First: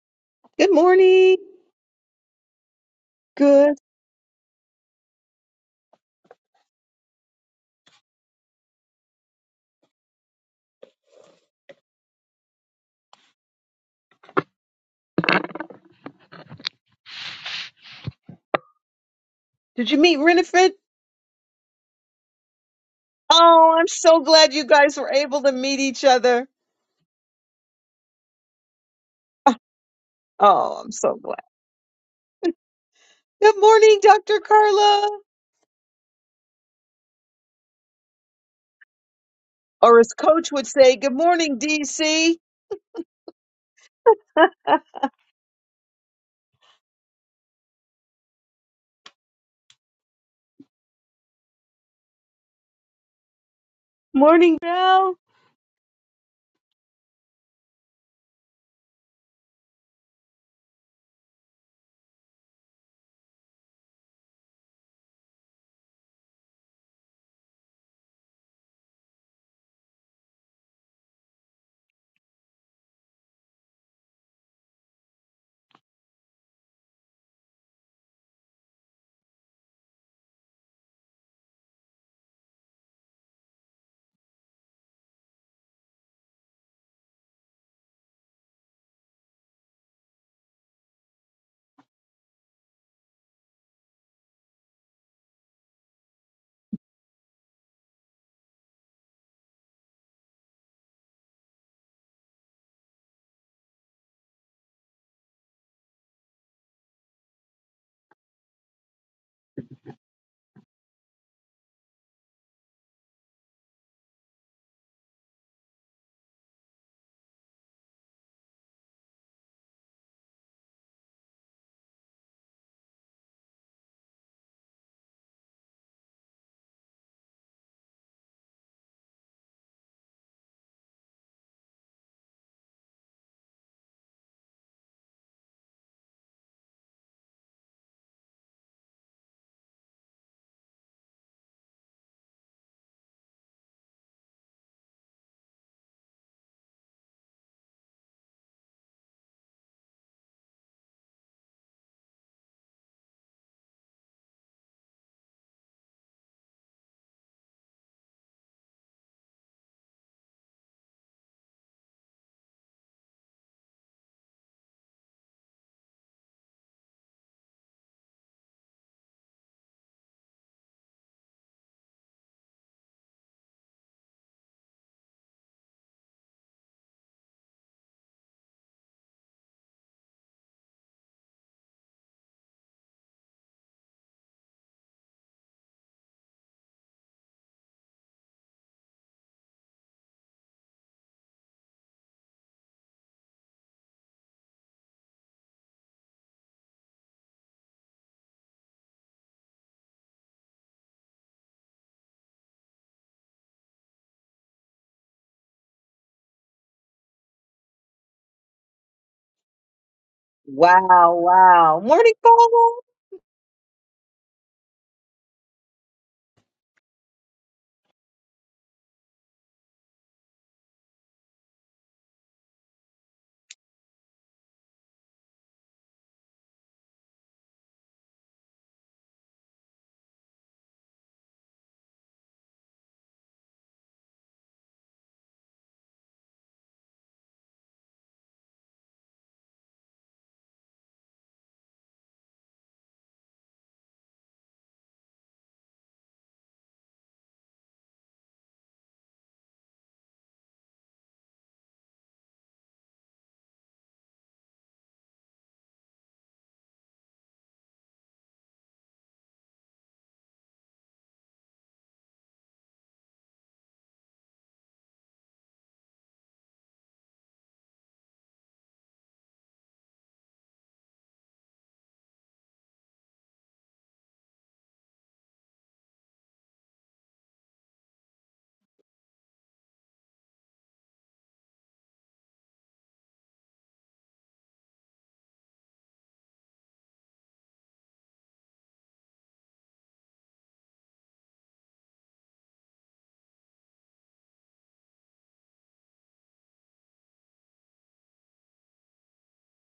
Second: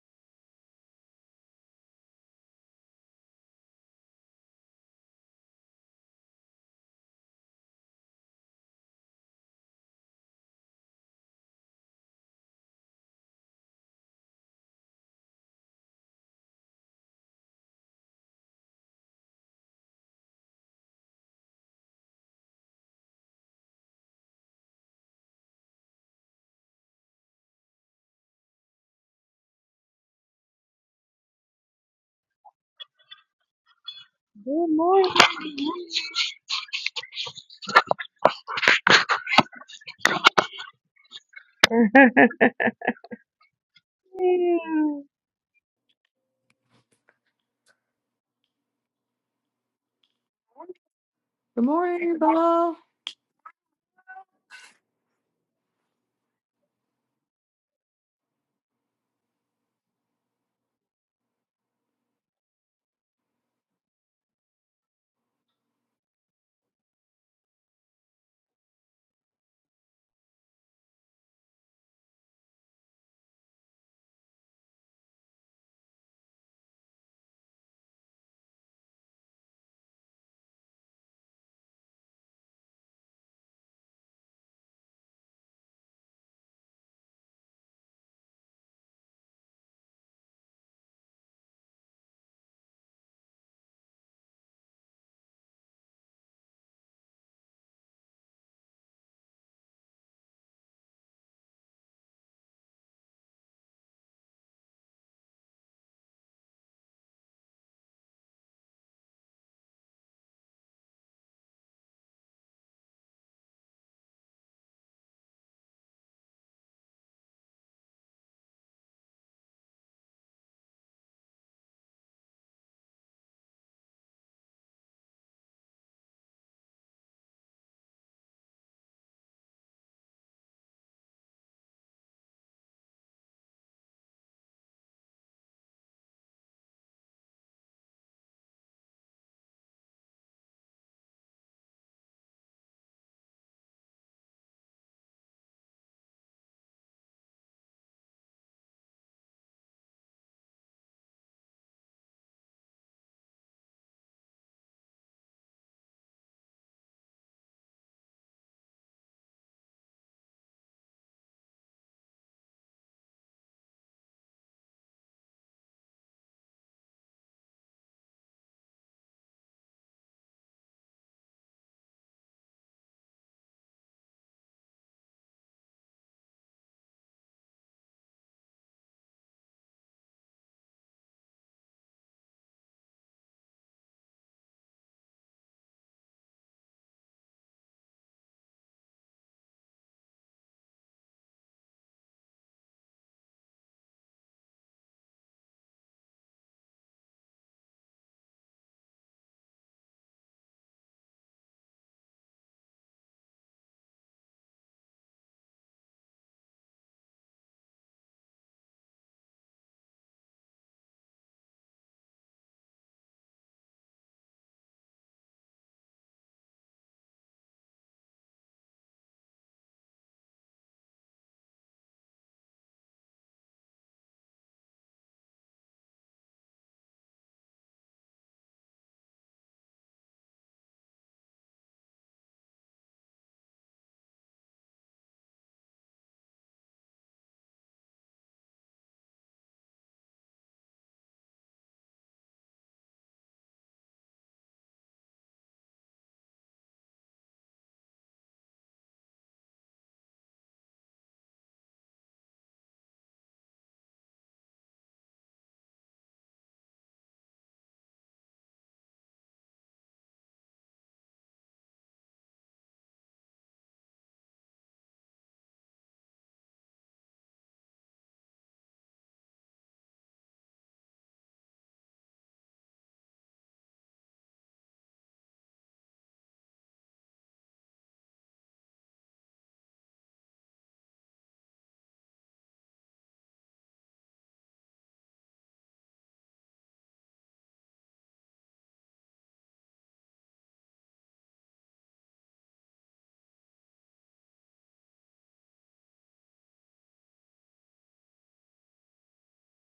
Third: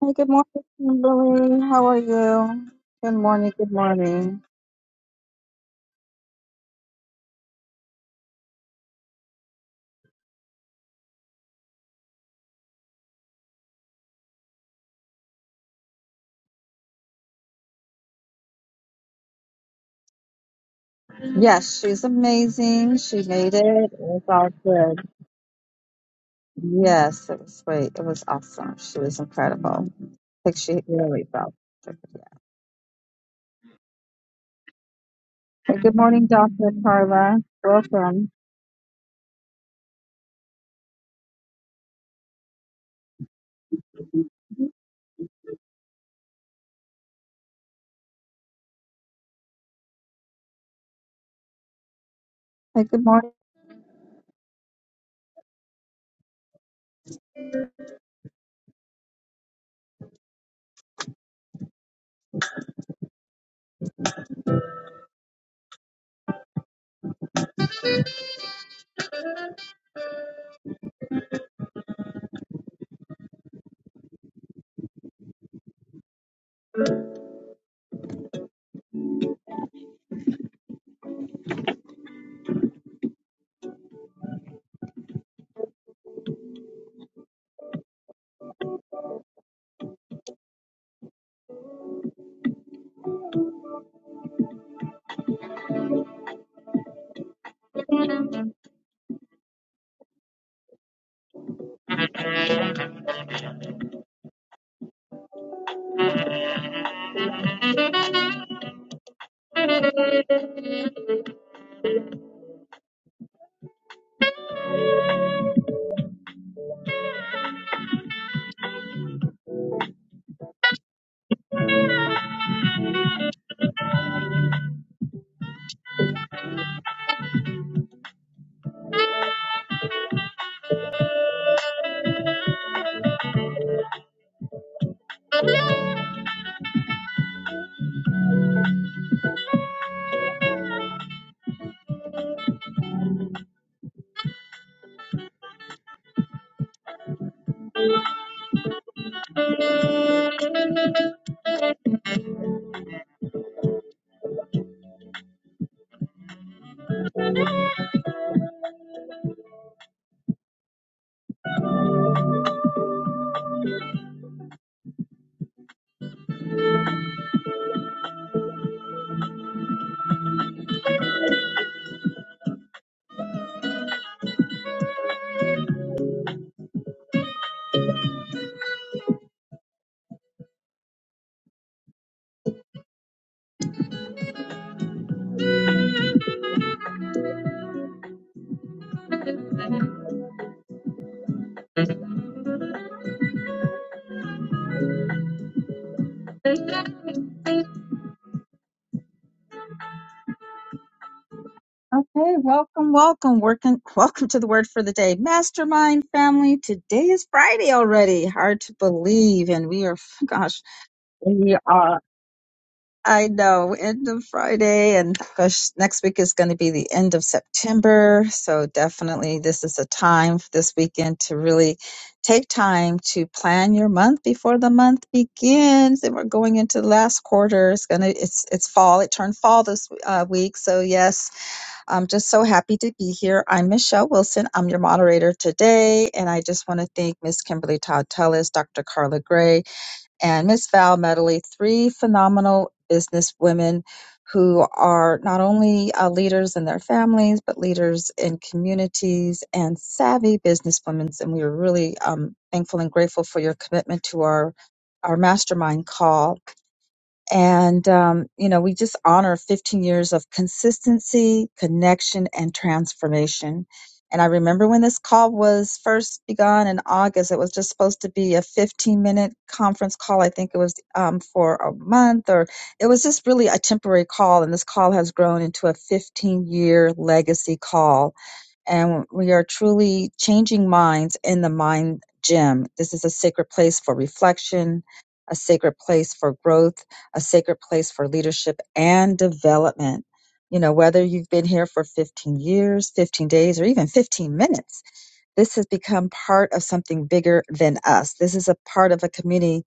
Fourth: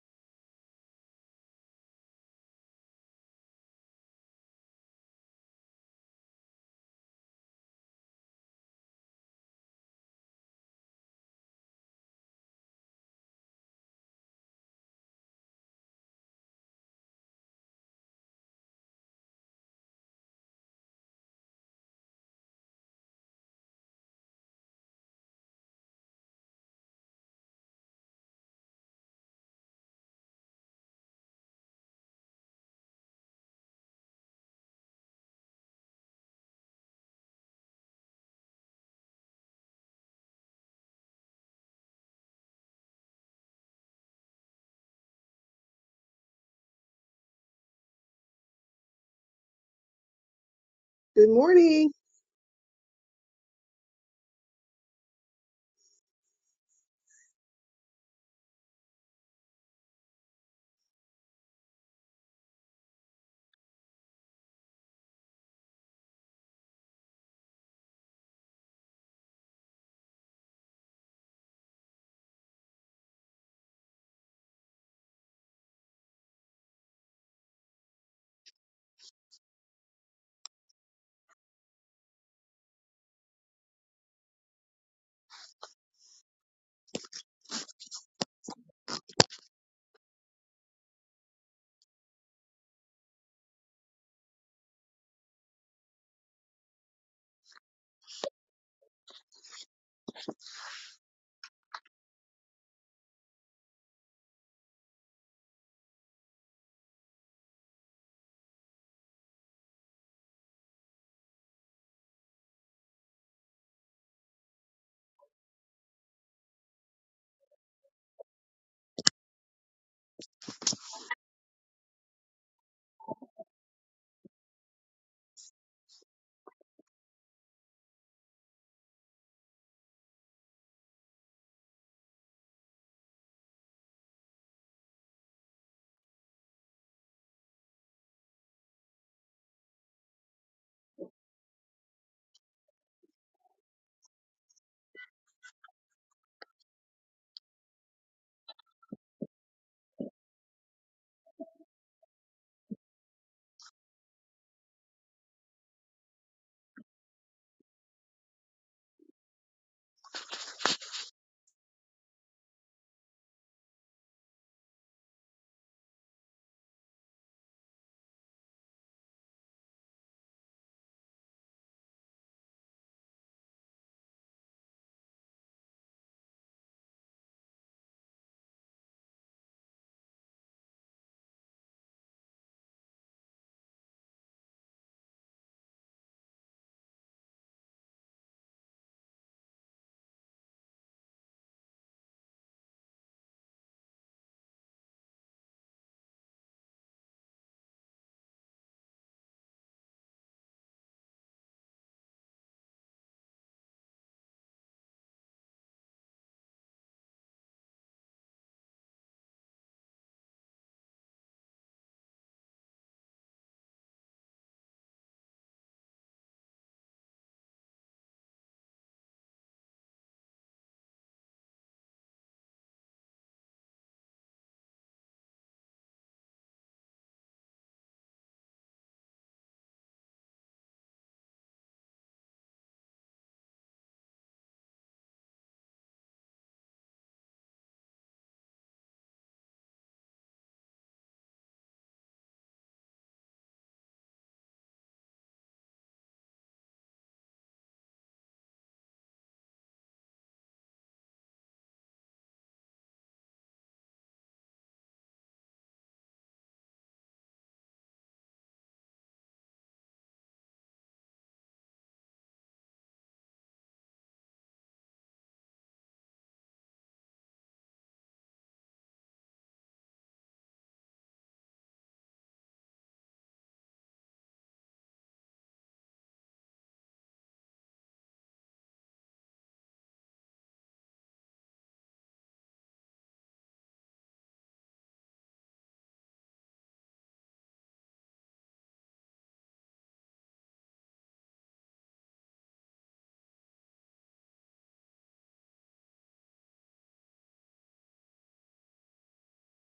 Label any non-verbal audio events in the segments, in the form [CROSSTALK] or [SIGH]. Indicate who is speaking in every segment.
Speaker 1: Hey, good morning,
Speaker 2: Good morning.
Speaker 1: Kimberly. How are you? Good morning. Good
Speaker 2: Good.
Speaker 1: morning.
Speaker 2: Did you meet Renifred?
Speaker 1: Yes, she's amazing. She made it.
Speaker 2: Oh, I'm
Speaker 1: It
Speaker 2: so
Speaker 1: was all
Speaker 2: glad you guys
Speaker 1: good.
Speaker 2: were able to meet each other.
Speaker 1: Yes, it was great. It was awesome. She was incredible. I think she
Speaker 2: Oh, I'm so
Speaker 1: really
Speaker 2: glad.
Speaker 1: felt. it, Yeah.
Speaker 2: Good morning, Dr.
Speaker 3: Good
Speaker 2: Carla.
Speaker 3: morning.
Speaker 1: Hey, good morning, Dr. Carla. Welcome.
Speaker 2: Or as Coach would say, good morning, DC.
Speaker 3: Yeah.
Speaker 4: Good
Speaker 3: Good
Speaker 4: morning.
Speaker 3: morning, Bob.
Speaker 1: Hey, good morning.
Speaker 2: Morning, Belle.
Speaker 1: Okay, welcome, welcome, working, welcome to the word for the day, mastermind family. Today is Friday already. Hard to believe, and we are, [LAUGHS] gosh,
Speaker 2: Wow,
Speaker 1: we
Speaker 2: wow.
Speaker 1: are.
Speaker 2: Morning, Paula.
Speaker 1: I know, end of Friday, and gosh, next week is going to be the end of September. So, definitely, this is a time f- this weekend to really take time to plan your month before the month begins. And we're going into the last quarter. It's gonna, it's it's fall. It turned fall this uh, week. So, yes, I'm just so happy to be here. I'm Michelle Wilson. I'm your moderator today, and I just want to thank Miss Kimberly Todd Tellis, Dr. Carla Gray and Miss Val Medley, three phenomenal business women who are not only uh, leaders in their families, but leaders in communities and savvy businesswomen. And we are really um, thankful and grateful for your commitment to our, our mastermind call. And, um, you know, we just honor 15 years of consistency, connection, and transformation. And I remember when this call was first begun in August, it was just supposed to be a 15 minute conference call. I think it was um, for a month, or it was just really a temporary call. And this call has grown into a 15 year legacy call and we are truly changing minds in the mind gym. This is a sacred place for reflection, a sacred place for growth, a sacred place for leadership and development. You know, whether you've been here for 15 years, 15 days, or even 15 minutes, this has become part of something bigger than us. This is a part of a community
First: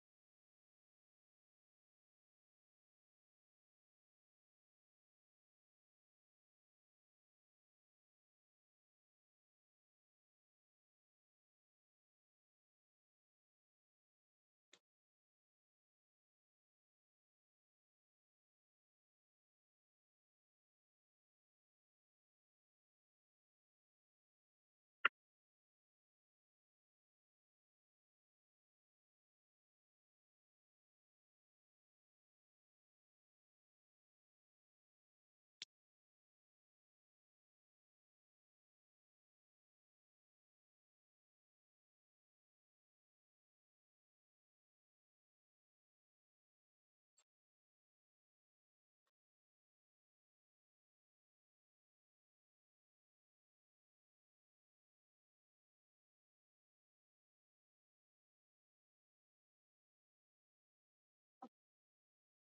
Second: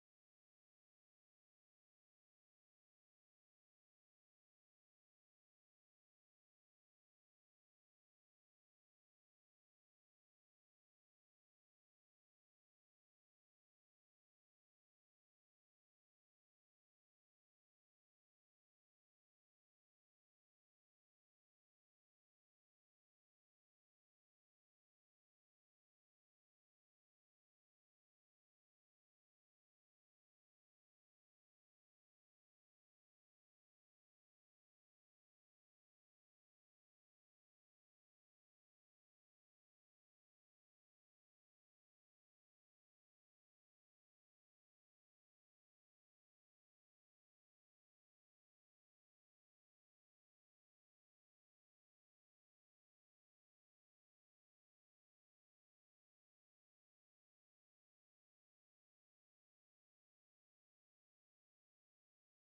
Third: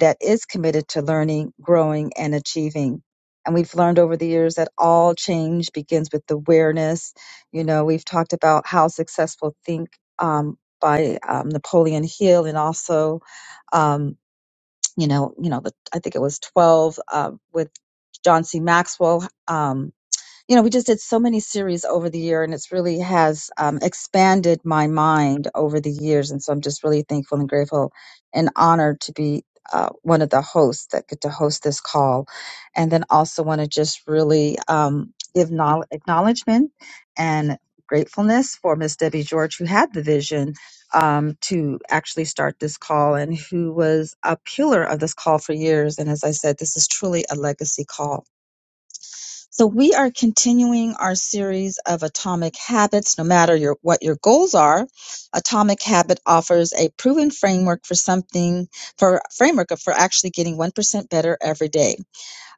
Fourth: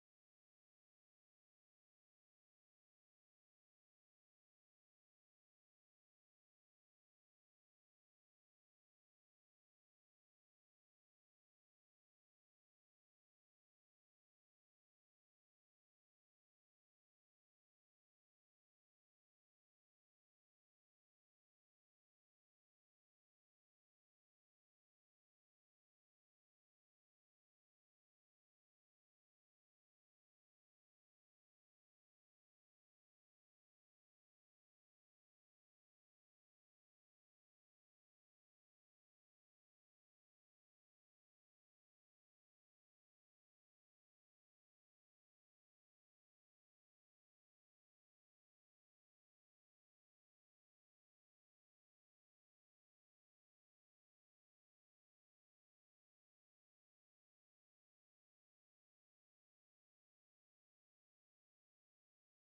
Speaker 1: that is committed to learning, growing, and achieving. And we've learned over the years that all change begins with awareness. You know, we've talked about how successful think um, by um, Napoleon Hill, and also, um, you know, you know, the, I think it was twelve uh, with John C. Maxwell. Um, you know, we just did so many series over the year, and it's really has um, expanded my mind over the years. And so I'm just really thankful and grateful and honored to be uh, one of the hosts that get to host this call. And then also want to just really um, give knowl- acknowledgement and gratefulness for Miss Debbie George, who had the vision um, to actually start this call and who was a pillar of this call for years. And as I said, this is truly a legacy call so we are continuing our series of atomic habits. No matter your what your goals are, atomic habit offers a proven framework for something for framework for actually getting one percent better every day.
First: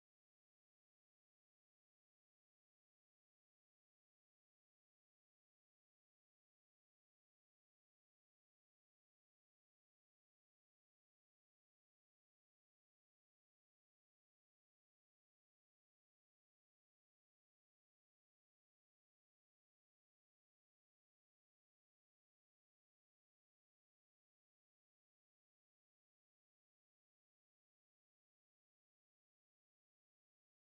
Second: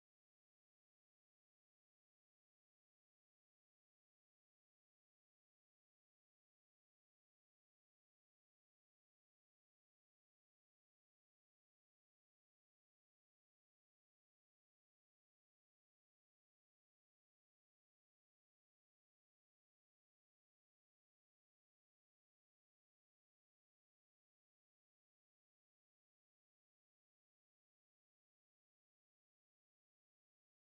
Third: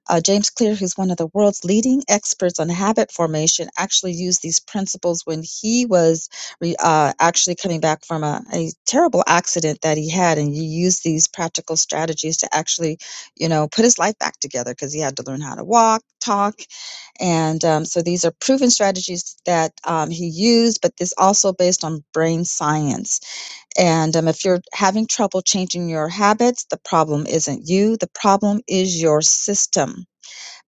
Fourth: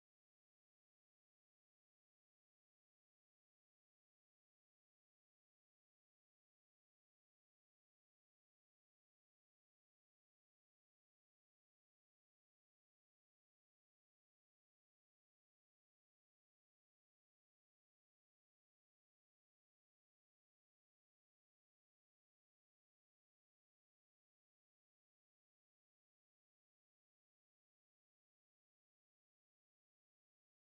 Speaker 1: Uh, James Clear, who's one of the world's leading experts on habit formation, actually used these principles when he was re, uh, actually coming back from a, a terrible accident that he had, and he used these practical strategies to actually, you know, put his life back together because he had to learn how to walk, talk, and um, so these are proven strategies that um, he used, but this also based on brain science. And um, if you're having trouble changing your habits, the problem isn't you, the problem is your system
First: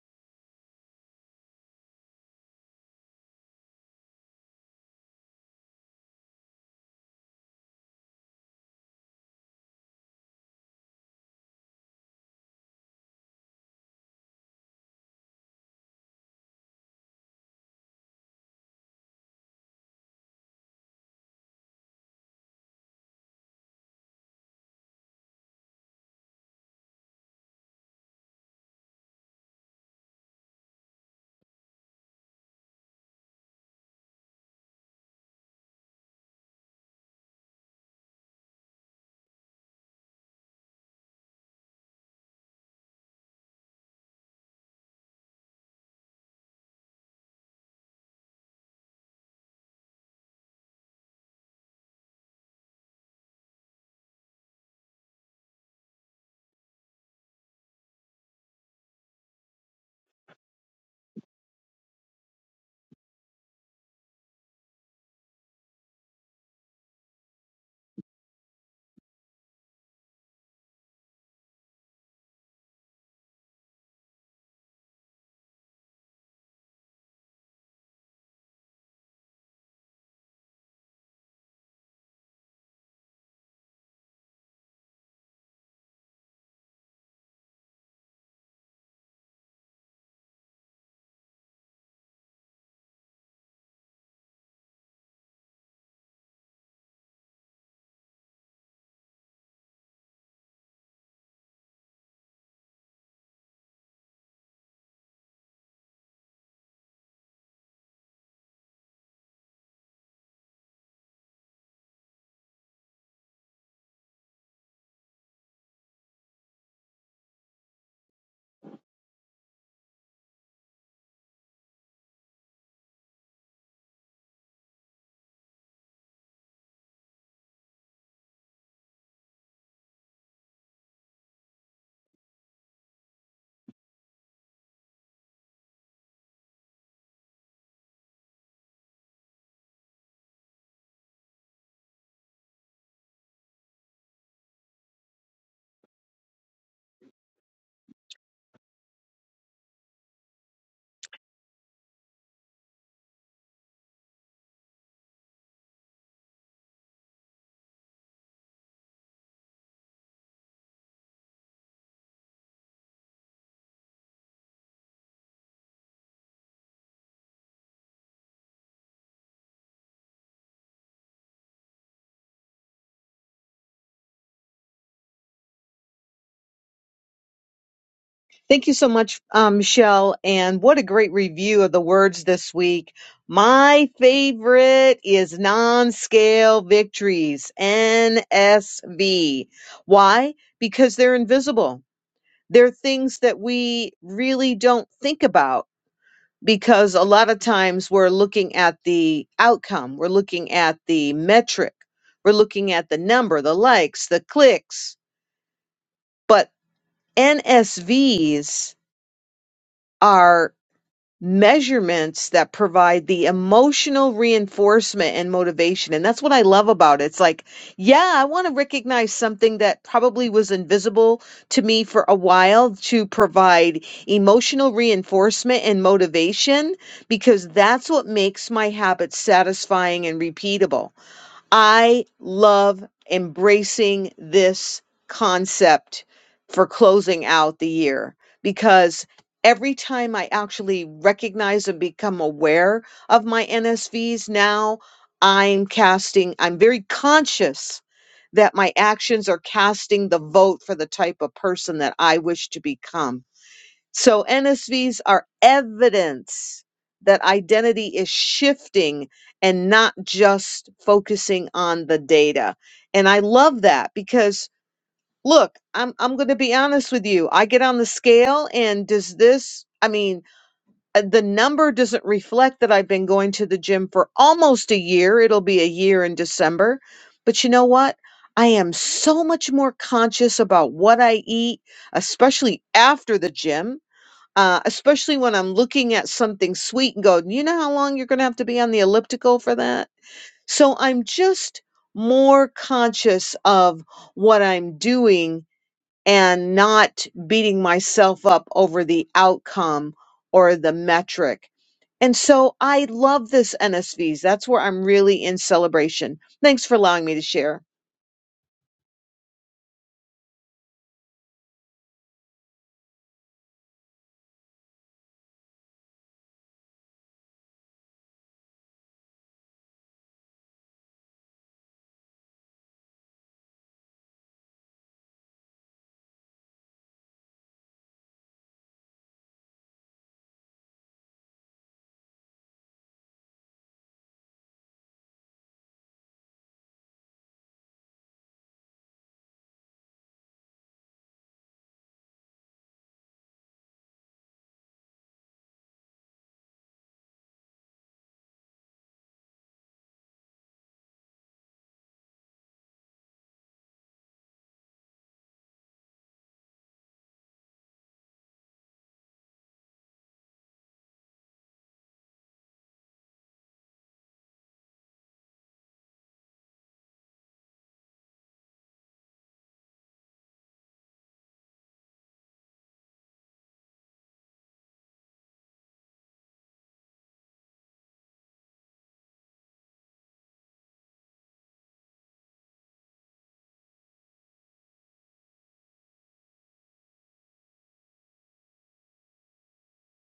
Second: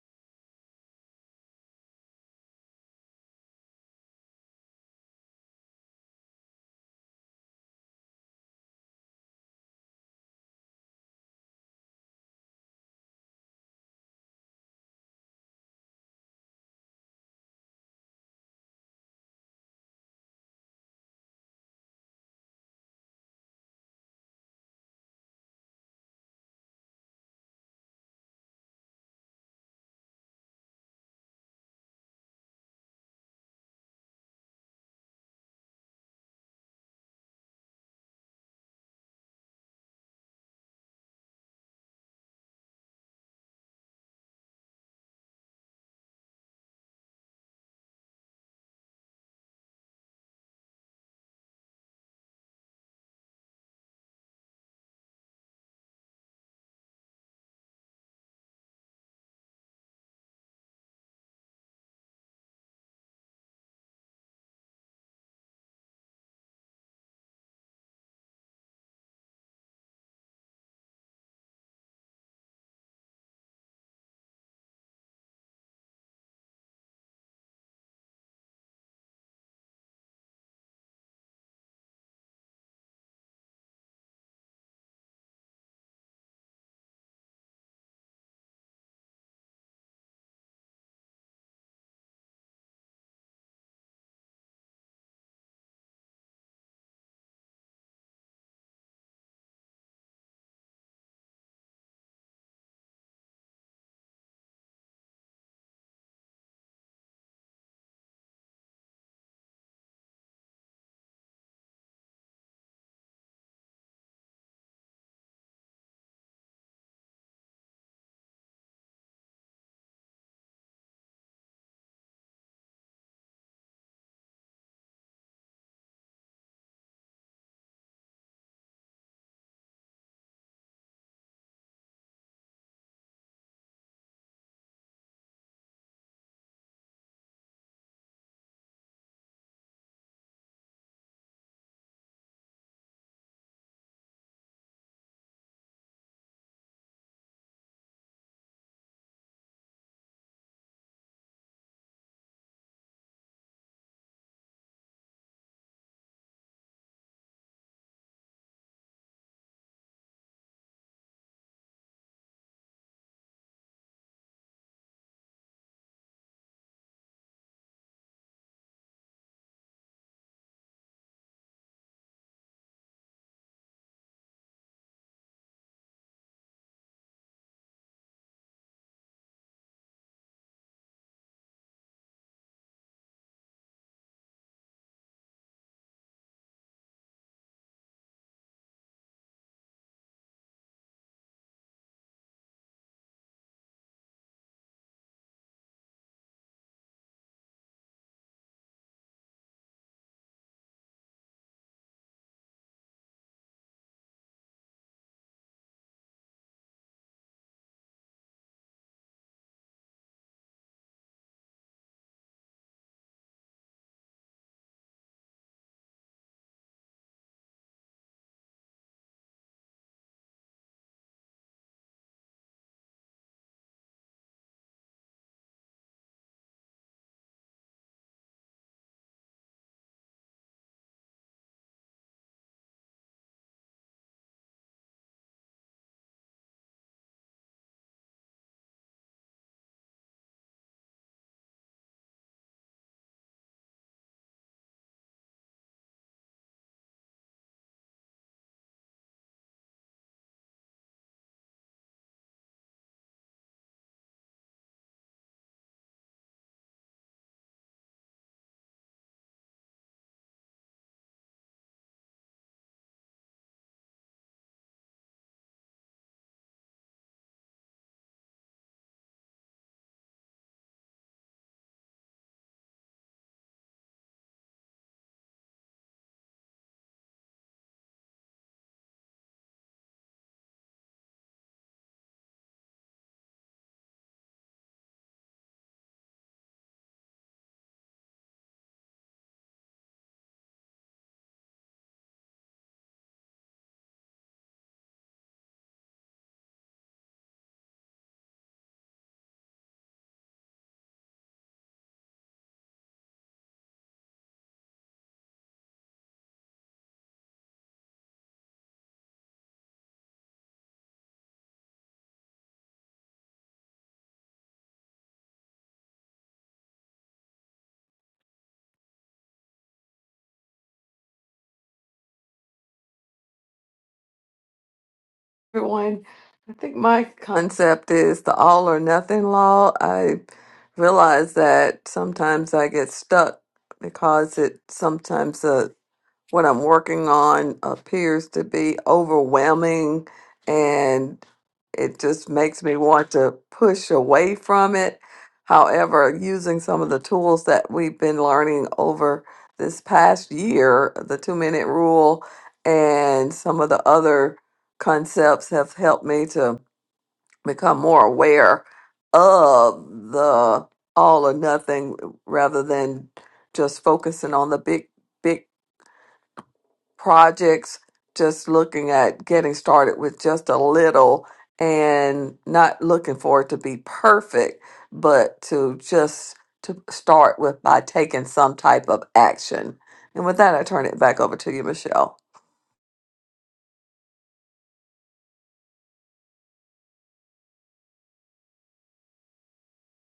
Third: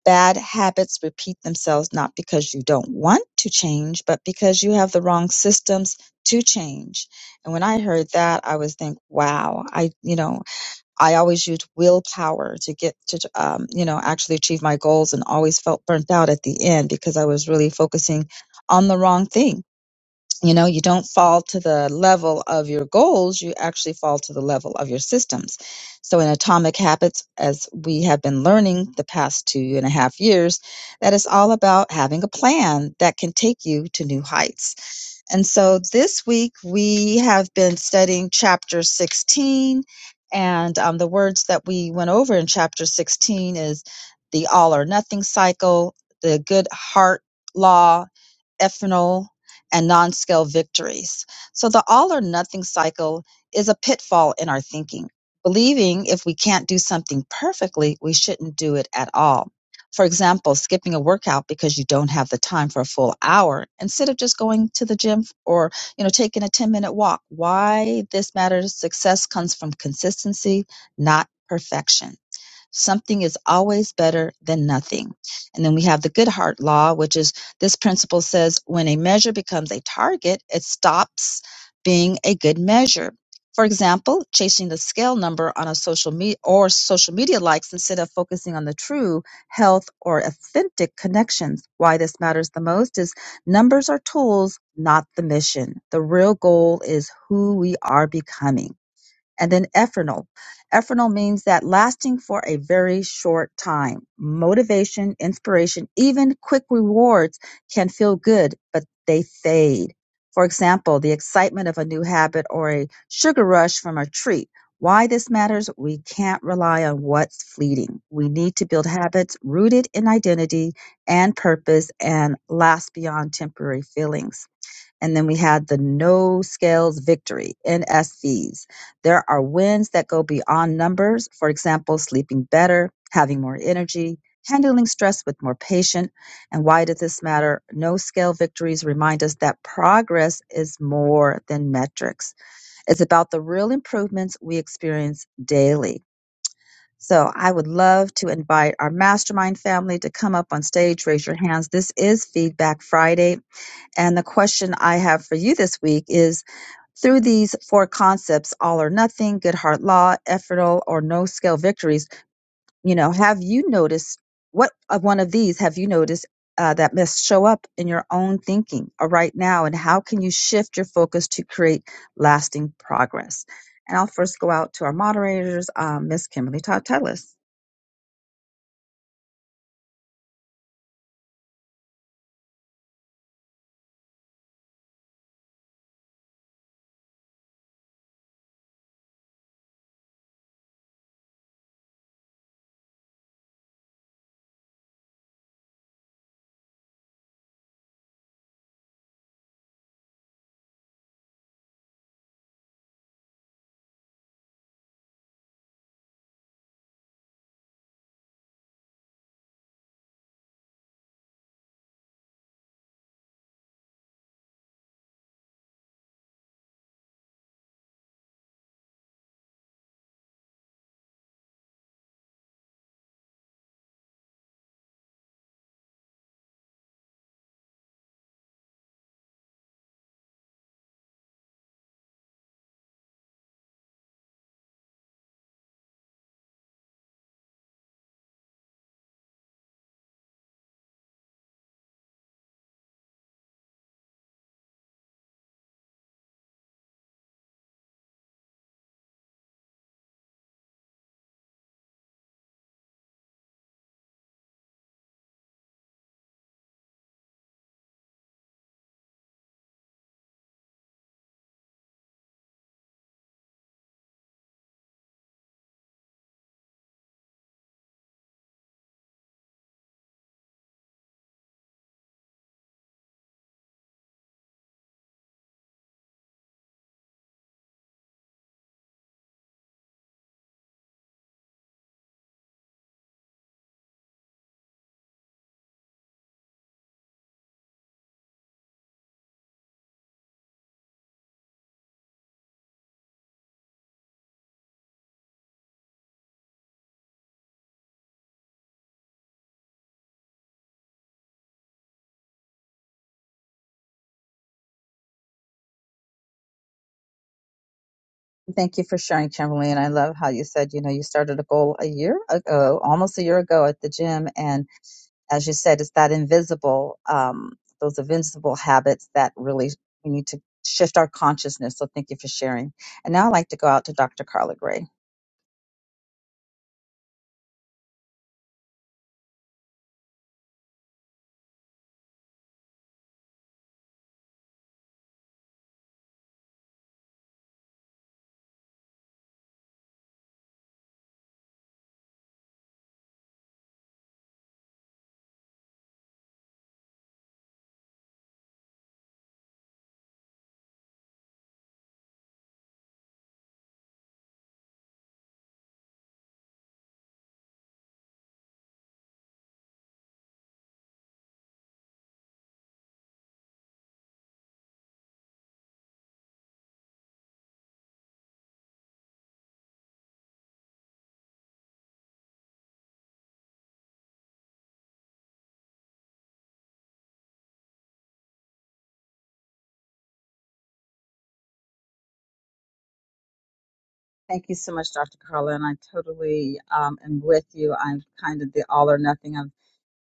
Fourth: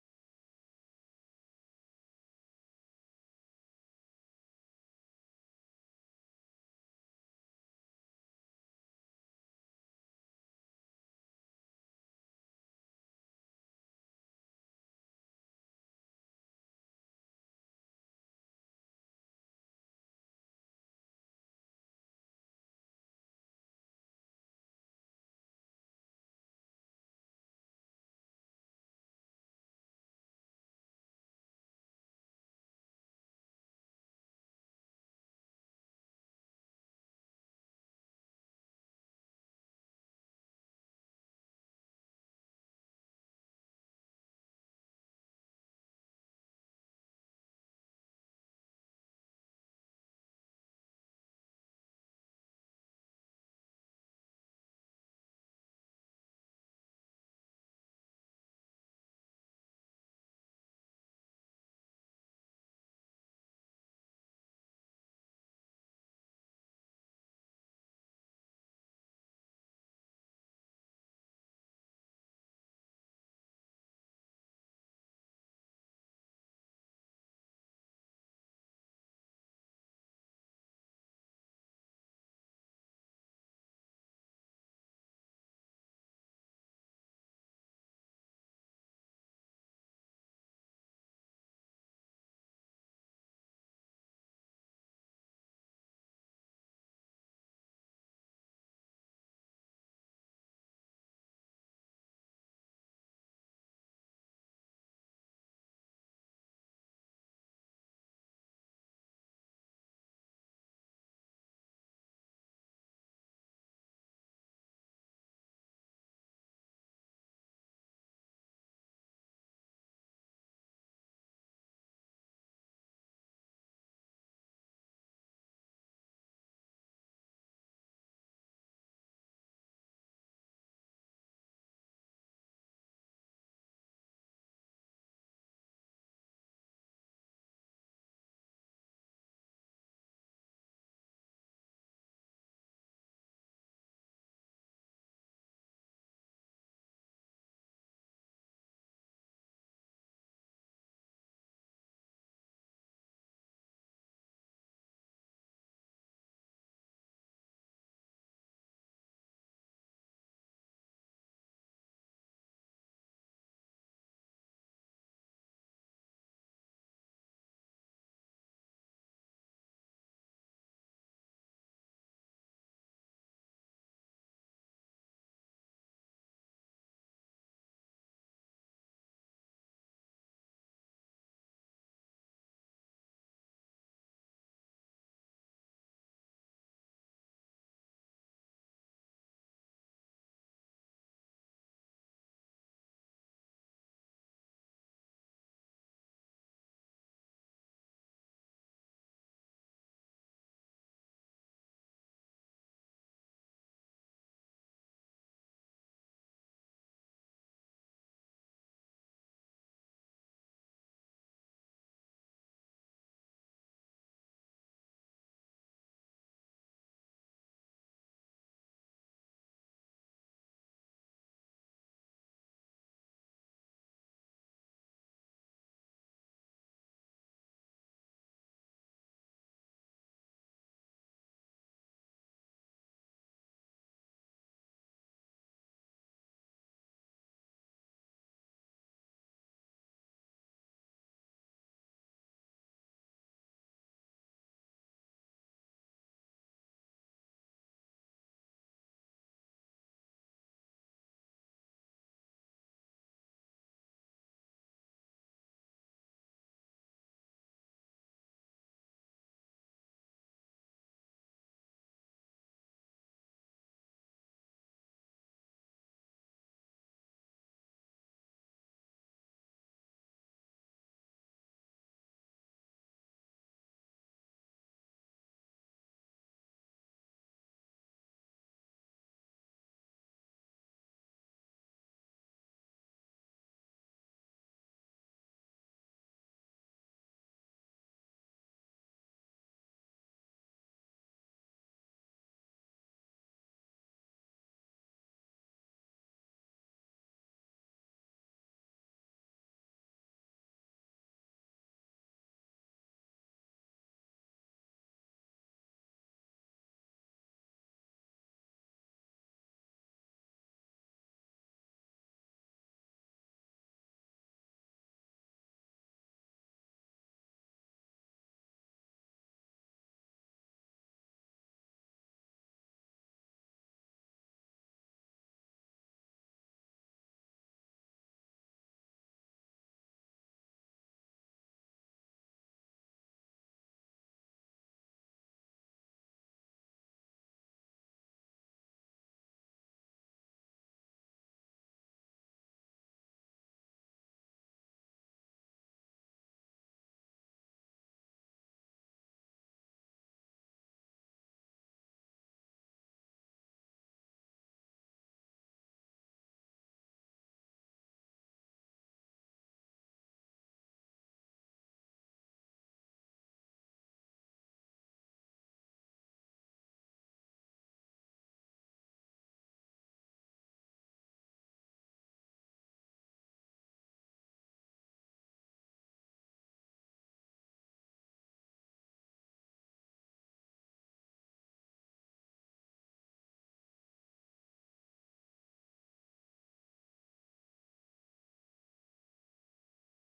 Speaker 1: Bad habits repeat themselves not because you don't want to change, but because you have the wrong systems to change. And when I heard that, I was think, wow, I, you know, I always used willpower to get to, um, you know, actually achieve my goals and always felt burnt out at the end because I was really focusing on the wrong thing you know, you don't fall to the level of your goals, you actually fall to the level of your systems. So, in Atomic Habits, as we have been learning the past two and a half years, that is all about having a plan that can take you to new heights. And so, this week we have been studying chapter 16, and um, the words that we went over in chapter 16 is the all or nothing cycle, the good heart law, ethanol, and non scale victories. So the all or nothing cycle is a pitfall in our thinking, believing if we can't do something perfectly, we shouldn't do it at all. For example, skipping a workout because you don't have the time for a full hour instead of just going to the gym or, you know, taking a 10 minute walk. Why this matters, success comes from consistency, not perfection. Something is always better than nothing. And then we have the good heart law, which is this principle says when a measure becomes a target, it stops being a good measure. For example, chasing the scale number on a social media or social media likes instead of focusing on the true health or authentic connections. Why this matters the most is numbers are tools, not the mission. The real goal is who we are becoming. And then ephernal. Ephernal means that lasting for a very short time. Motivation, inspiration, even quick rewards can feel good, but they fade. For example, the excitement of a new habit or a sugar rush from a treat. Why this matters, we can't rely on what's fleeting. We need to build habits rooted in identity and purpose and last beyond temporary feelings. And then we had the no scales victory, NSVs. There are wins that go beyond numbers. For example, sleeping better, having more energy, handling stress with more patience. And why did this matter? No scale victories remind us that progress is more than metrics. It's about the real improvements we experience daily. So I would love to invite our mastermind family to come up on stage, raise your hands. This is Feedback Friday and the question I have for you this week is through these four concepts, all or nothing, good heart law, effortal or no scale victories, you know, have you noticed what of one of these have you noticed uh, that must show up in your own thinking uh, right now? And how can you shift your focus to create lasting progress? And I'll first go out to our moderators, um, Miss Kimberly Todd Tellis.
Speaker 2: Thank you so much, um, Michelle. And what a great review of the words this week. My favorite is non scale victories, NSV. Why? Because they're invisible. They're things that we really don't think about because a lot of times we're looking at the outcome, we're looking at the metric, we're looking at the number, the likes, the clicks. But NSVs are measurements that provide the emotional reinforcement and motivation. And that's what I love about it. It's like, yeah, I want to recognize something that probably was invisible to me for a while to provide emotional reinforcement and motivation because that's what makes my habits satisfying and repeatable. I love embracing this concept for closing out the year because every time I actually recognize and become aware of my NSVs now, I'm casting, I'm very conscious that my actions are casting the vote for the type of person that I wish to become so NSVs are evidence that identity is shifting and not just focusing on the data. And I love that because look, I'm I'm going to be honest with you. I get on the scale and does this I mean, uh, the number doesn't reflect that I've been going to the gym for almost a year. It'll be a year in December. But you know what? I am so much more conscious about what I eat, especially after the gym uh, especially when I'm looking at something sweet and go, you know how long you're going to have to be on the elliptical for that? So I'm just more conscious of what I'm doing and not beating myself up over the outcome or the metric. And so I love this NSVs. That's where I'm really in celebration. Thanks for allowing me to share.
Speaker 1: Thank you for sharing, Chamberlain. I love how you said, you know, you started a goal a year ago, almost a year ago at the gym. And as you said, it's that invisible, um, those invincible habits that really we need to shift our consciousness. So thank you for sharing. And now I'd like to go out to Dr. Carla Gray.
Speaker 3: Everyone. I think my concept is the all or nothing law. I realize that sometimes I get stuck because it sometimes uh, what I'm working on appears to be overwhelming and it just makes me want to push away from it. However, using some of the tools that we've been learning over this past year, the two minute rule and some of the other concepts have helped me to become more aware of the all or nothing rather than just focusing on the big, big projects, just looking at getting started with just a little and not looking for it to be perfect, but to just to start with by taking some type of action. And with that, I turn it back over to you, Michelle.
Speaker 1: Thank you so much, Dr. Carla. And I totally um, am with you. I'm kind of the all or nothing.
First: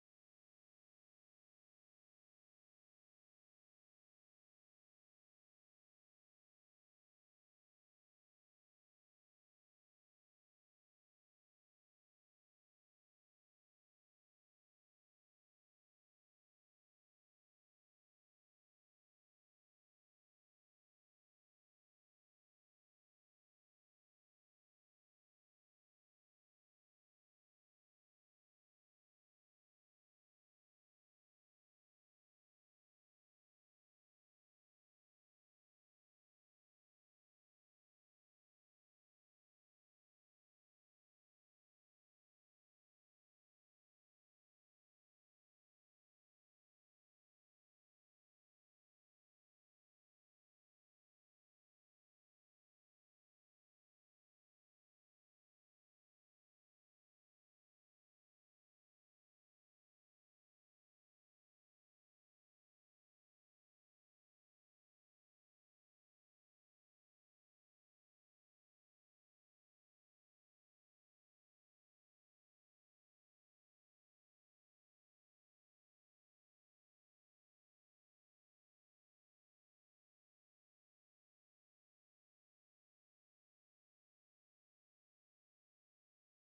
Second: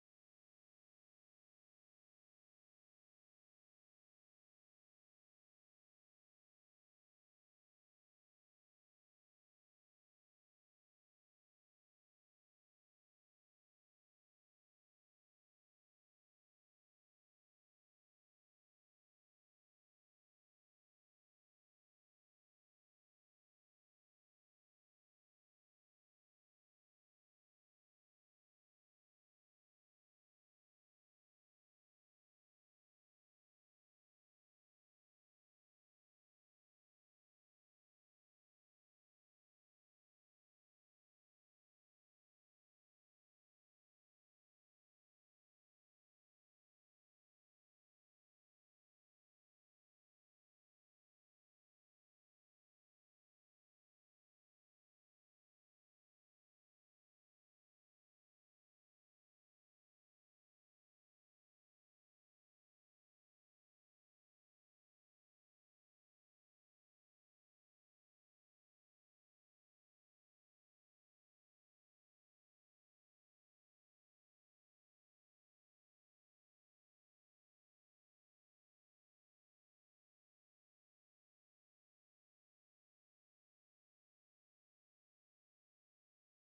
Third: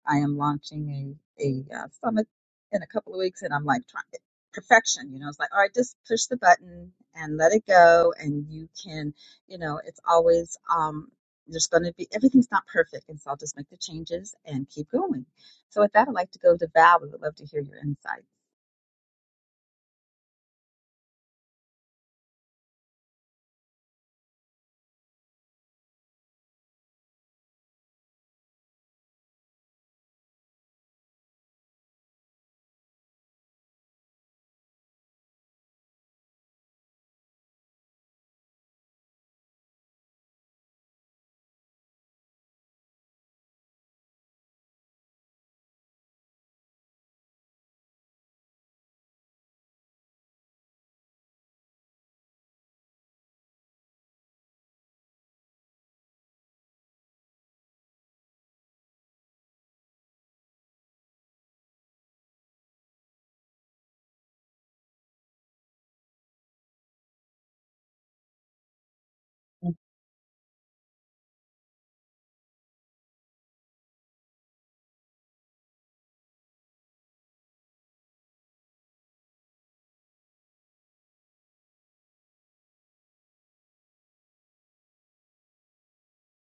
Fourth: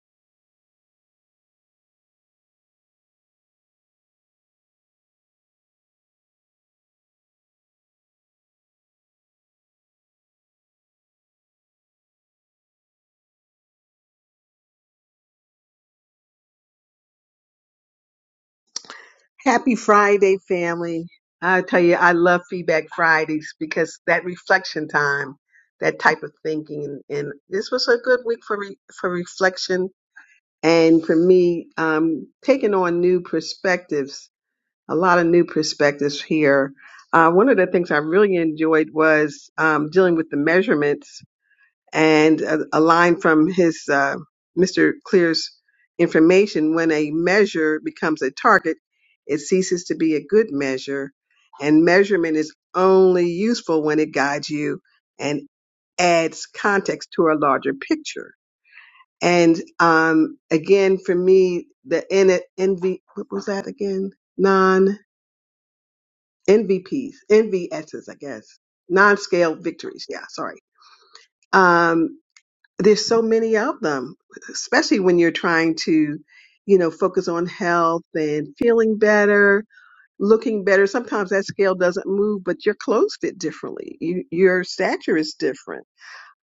Speaker 1: I am launching a a uh, summit in a couple of weeks, and I'm like trying perfection. You know, it's like all right, just push the button and let it go, and you can. You know, it's always um, there's going to be everything's not perfect, and so I'll just make the changes and keep going. So with that, I'd like to go to Val. We would love to hear your insights.
Speaker 4: Happy Friday, family. I tell you, I love Feedback Fridays because that reflection time, that type of thinking. And, and this was a good week for, re, for reflection and for me, um, taking on new perspectives, a lot of new perspectives here. Uh, one of the things I really enjoyed was um, dealing with the measurements and a, a line from his uh, Mr. Clear's information: when a measure becomes a target, it ceases to be a good measure, and measurement is only useful when it guides you and adds context to a larger picture. And um, again, for me, the N- NV, what was that again? Non N V P's N V S's, I guess, non-scale victories. Yeah, sorry. Um, there's so many of them, especially when you're trying to, you know, focus on health and feeling better, looking better. Sometimes that scale doesn't move, but you're clothed it differently. You, your stature is different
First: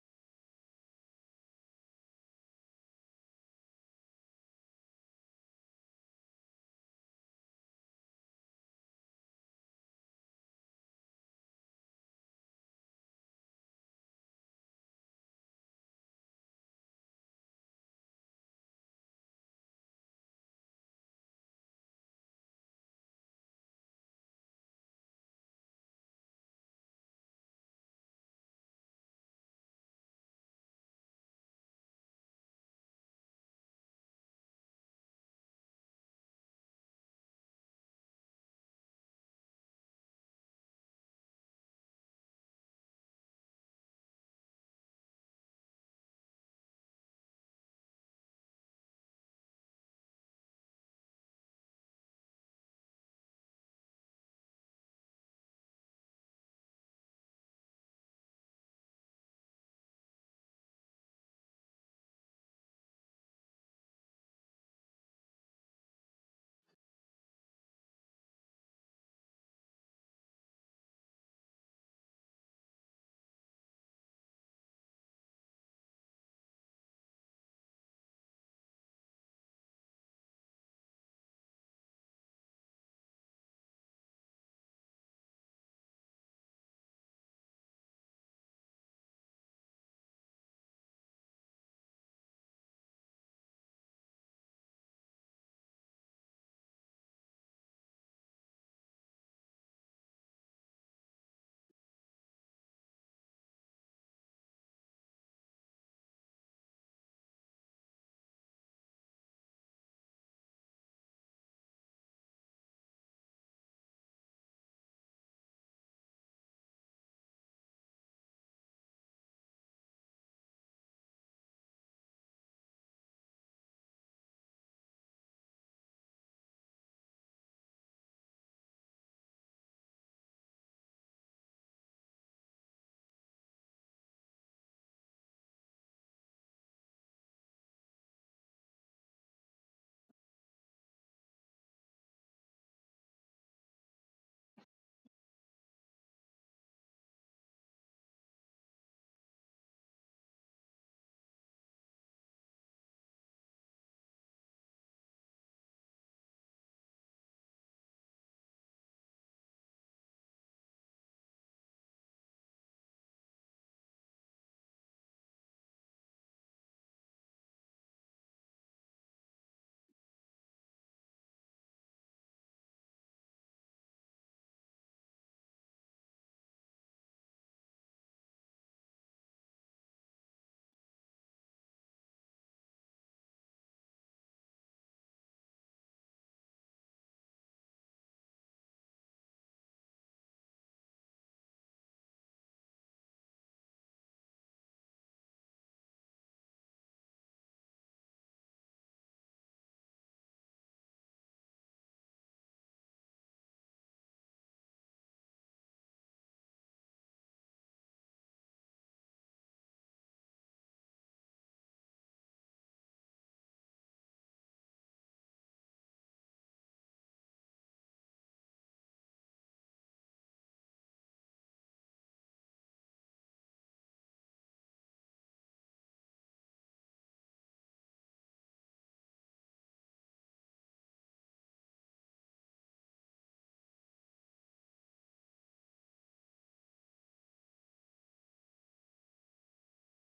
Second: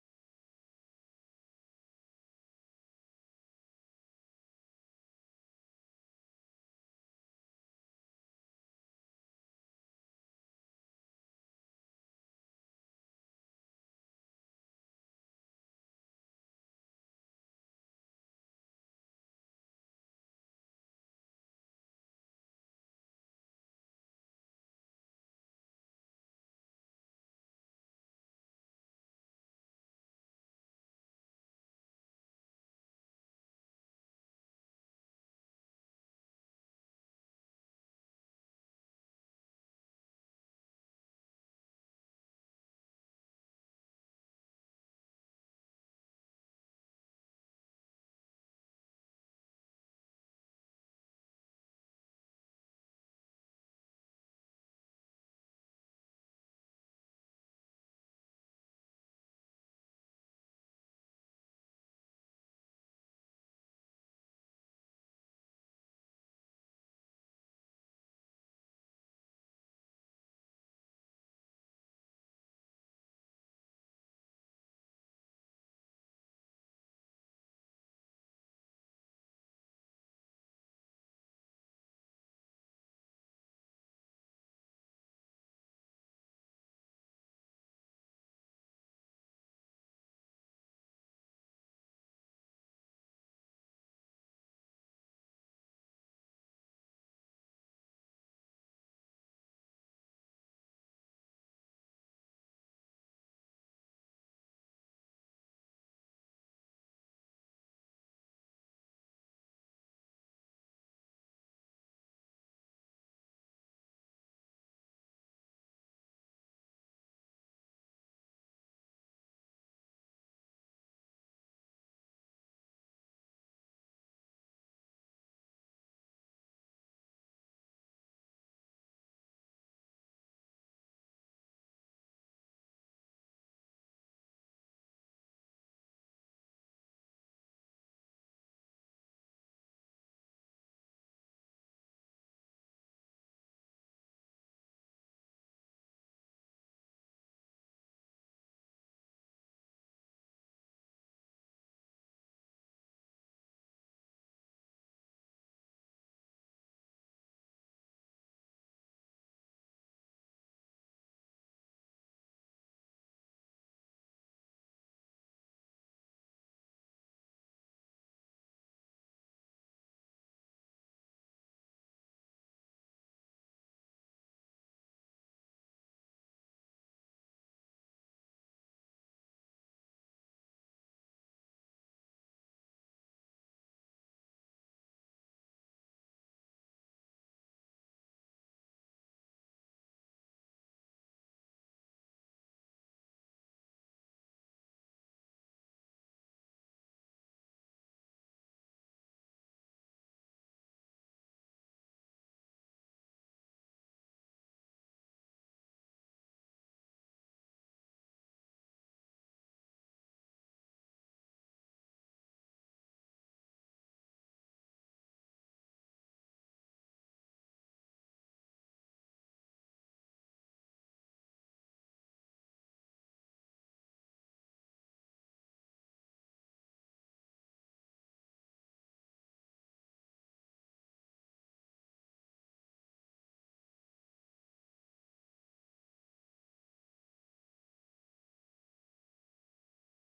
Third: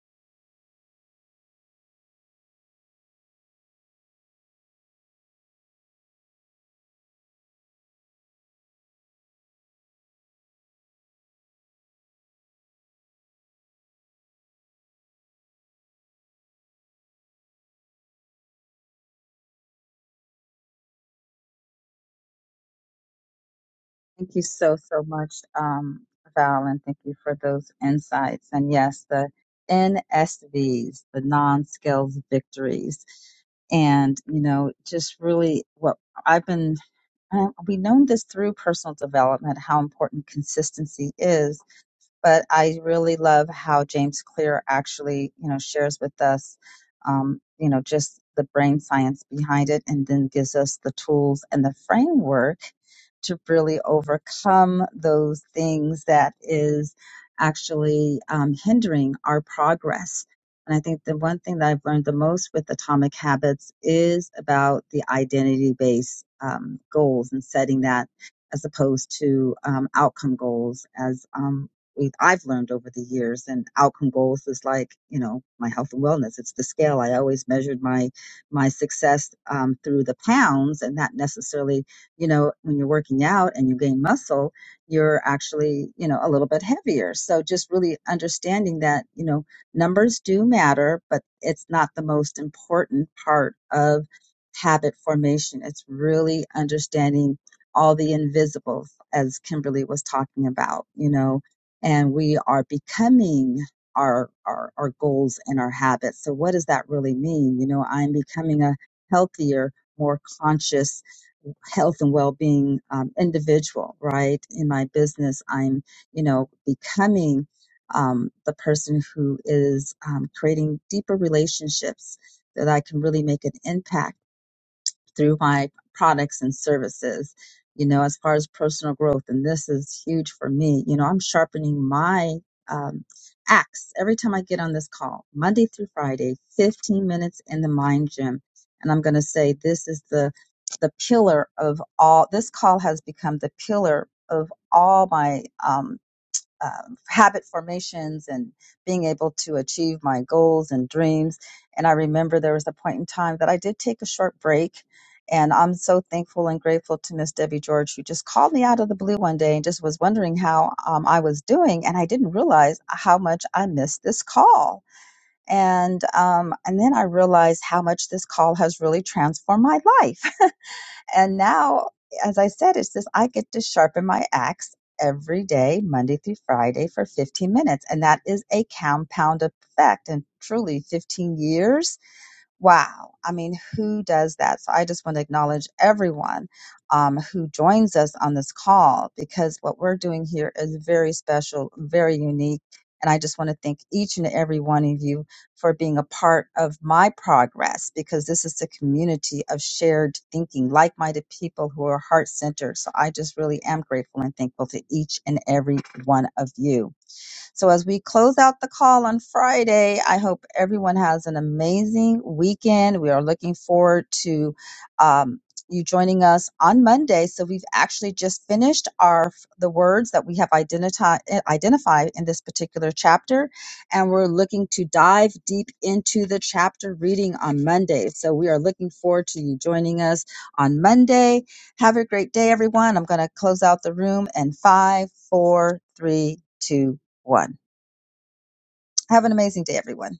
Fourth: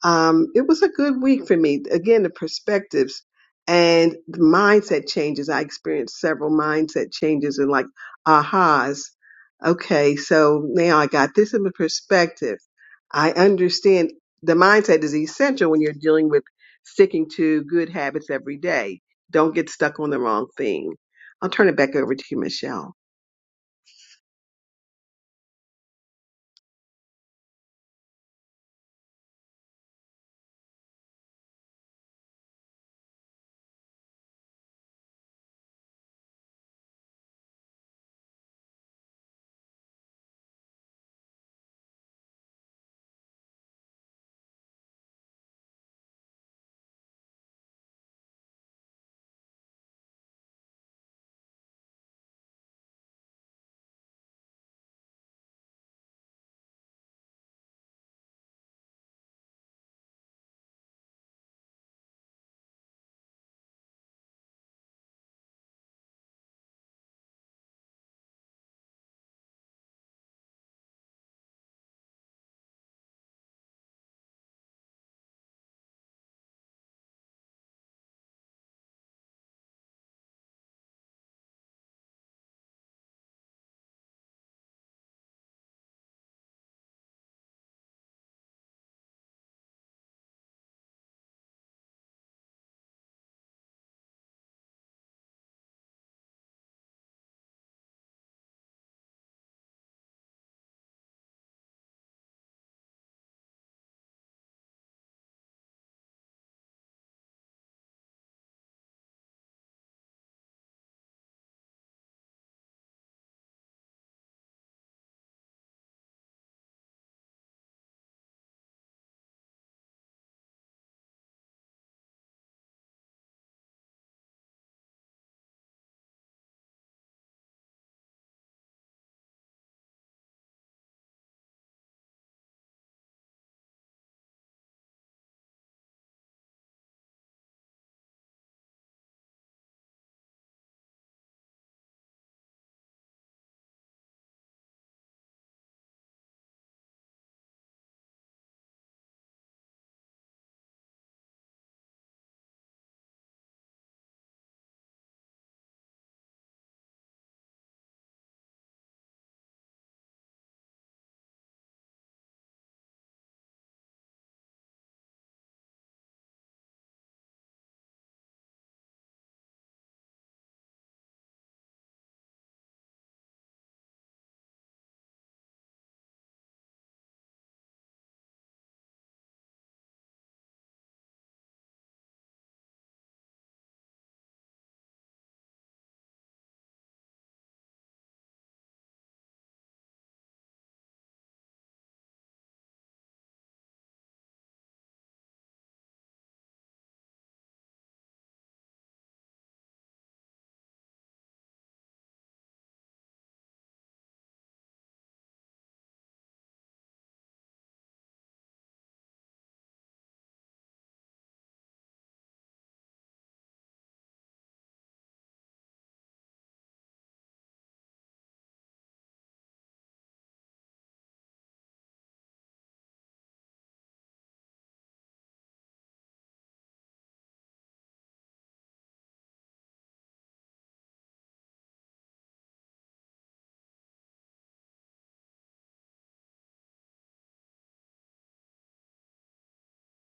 Speaker 4: um, it was a good week for me. Again, the perspectives and the mindset changes. I experienced several mindset changes and like ahas. Okay, so now I got this in the perspective. I understand the mindset is essential when you're dealing with sticking to good habits every day. Don't get stuck on the wrong thing. I'll turn it back over to you, Michelle.
Speaker 1: Thank you so, so much, um, Val, and thank you for those insights. And yes, the NSVs, the non-skills victories. And, you know, just really what I've been, uh, we know this through personal development, how important consistency is but I really love how James Clear actually, you know, shares with us, um, you know, just the brain science behind it, and then gives us the tools and the framework to really overcome those things that is actually um, hindering our progress. And I think the one thing that I've learned the most with Atomic Habits is about the identity based um, goals and setting that as opposed to um, outcome goals, as um, we I've learned over the years and outcome goals is like you know my health and wellness it's the scale I always measured my my success um, through the pounds and not necessarily you know when you're working out and you gain muscle you're actually you know a little bit heavier so just really understanding that you know numbers do matter but it's not the most important part of habit formation it's really understanding all the invisibles as Kimberly was talking about you know and we are becoming our, our our goals and our habits so what does that really mean you know i'm becoming a healthier more conscious health and well-being um, individual right in my business i'm you know becoming um, the person who is um, creating deeper relationships that i can really make an impact through my products and services, you know, as far as personal growth. And this is huge for me. You know, I'm sharpening my um, axe every time I get on this call, Monday through Friday, 15 minutes in the mind gym. And I'm going to say this is the the pillar of all this call has become the pillar of all my um, um, habit formations and being able to achieve my goals and dreams. And I remember there was a point in time that I did take a short break. And I'm so thankful and grateful to Miss Debbie George, who just called me out of the blue one day and just was wondering how um, I was doing. And I didn't realize how much I missed this call. And um, and then I realized how much this call has really transformed my life. And now, as I said, it's just I get to sharpen my axe every day, Monday through Friday, for 15 minutes. And that is a compound effect. And truly, 15 years Wow. I mean, who does that? So I just want to acknowledge everyone um, who joins us on this call because what we're doing here is very special, very unique. And I just want to thank each and every one of you for being a part of my progress because this is a community of shared thinking, like minded people who are heart centered. So I just really am grateful and thankful to each and every one of you. So, as we close out the call on Friday, I hope everyone has an amazing weekend. We are looking forward to um, you joining us on Monday. So, we've actually just finished our the words that we have identified identified in this particular chapter, and we're looking to dive deep into the chapter reading on Monday. So, we are looking forward to you joining us on Monday. Have a great day, everyone. I'm going to close out the room in five, four, three, two, one. Have an amazing day, everyone.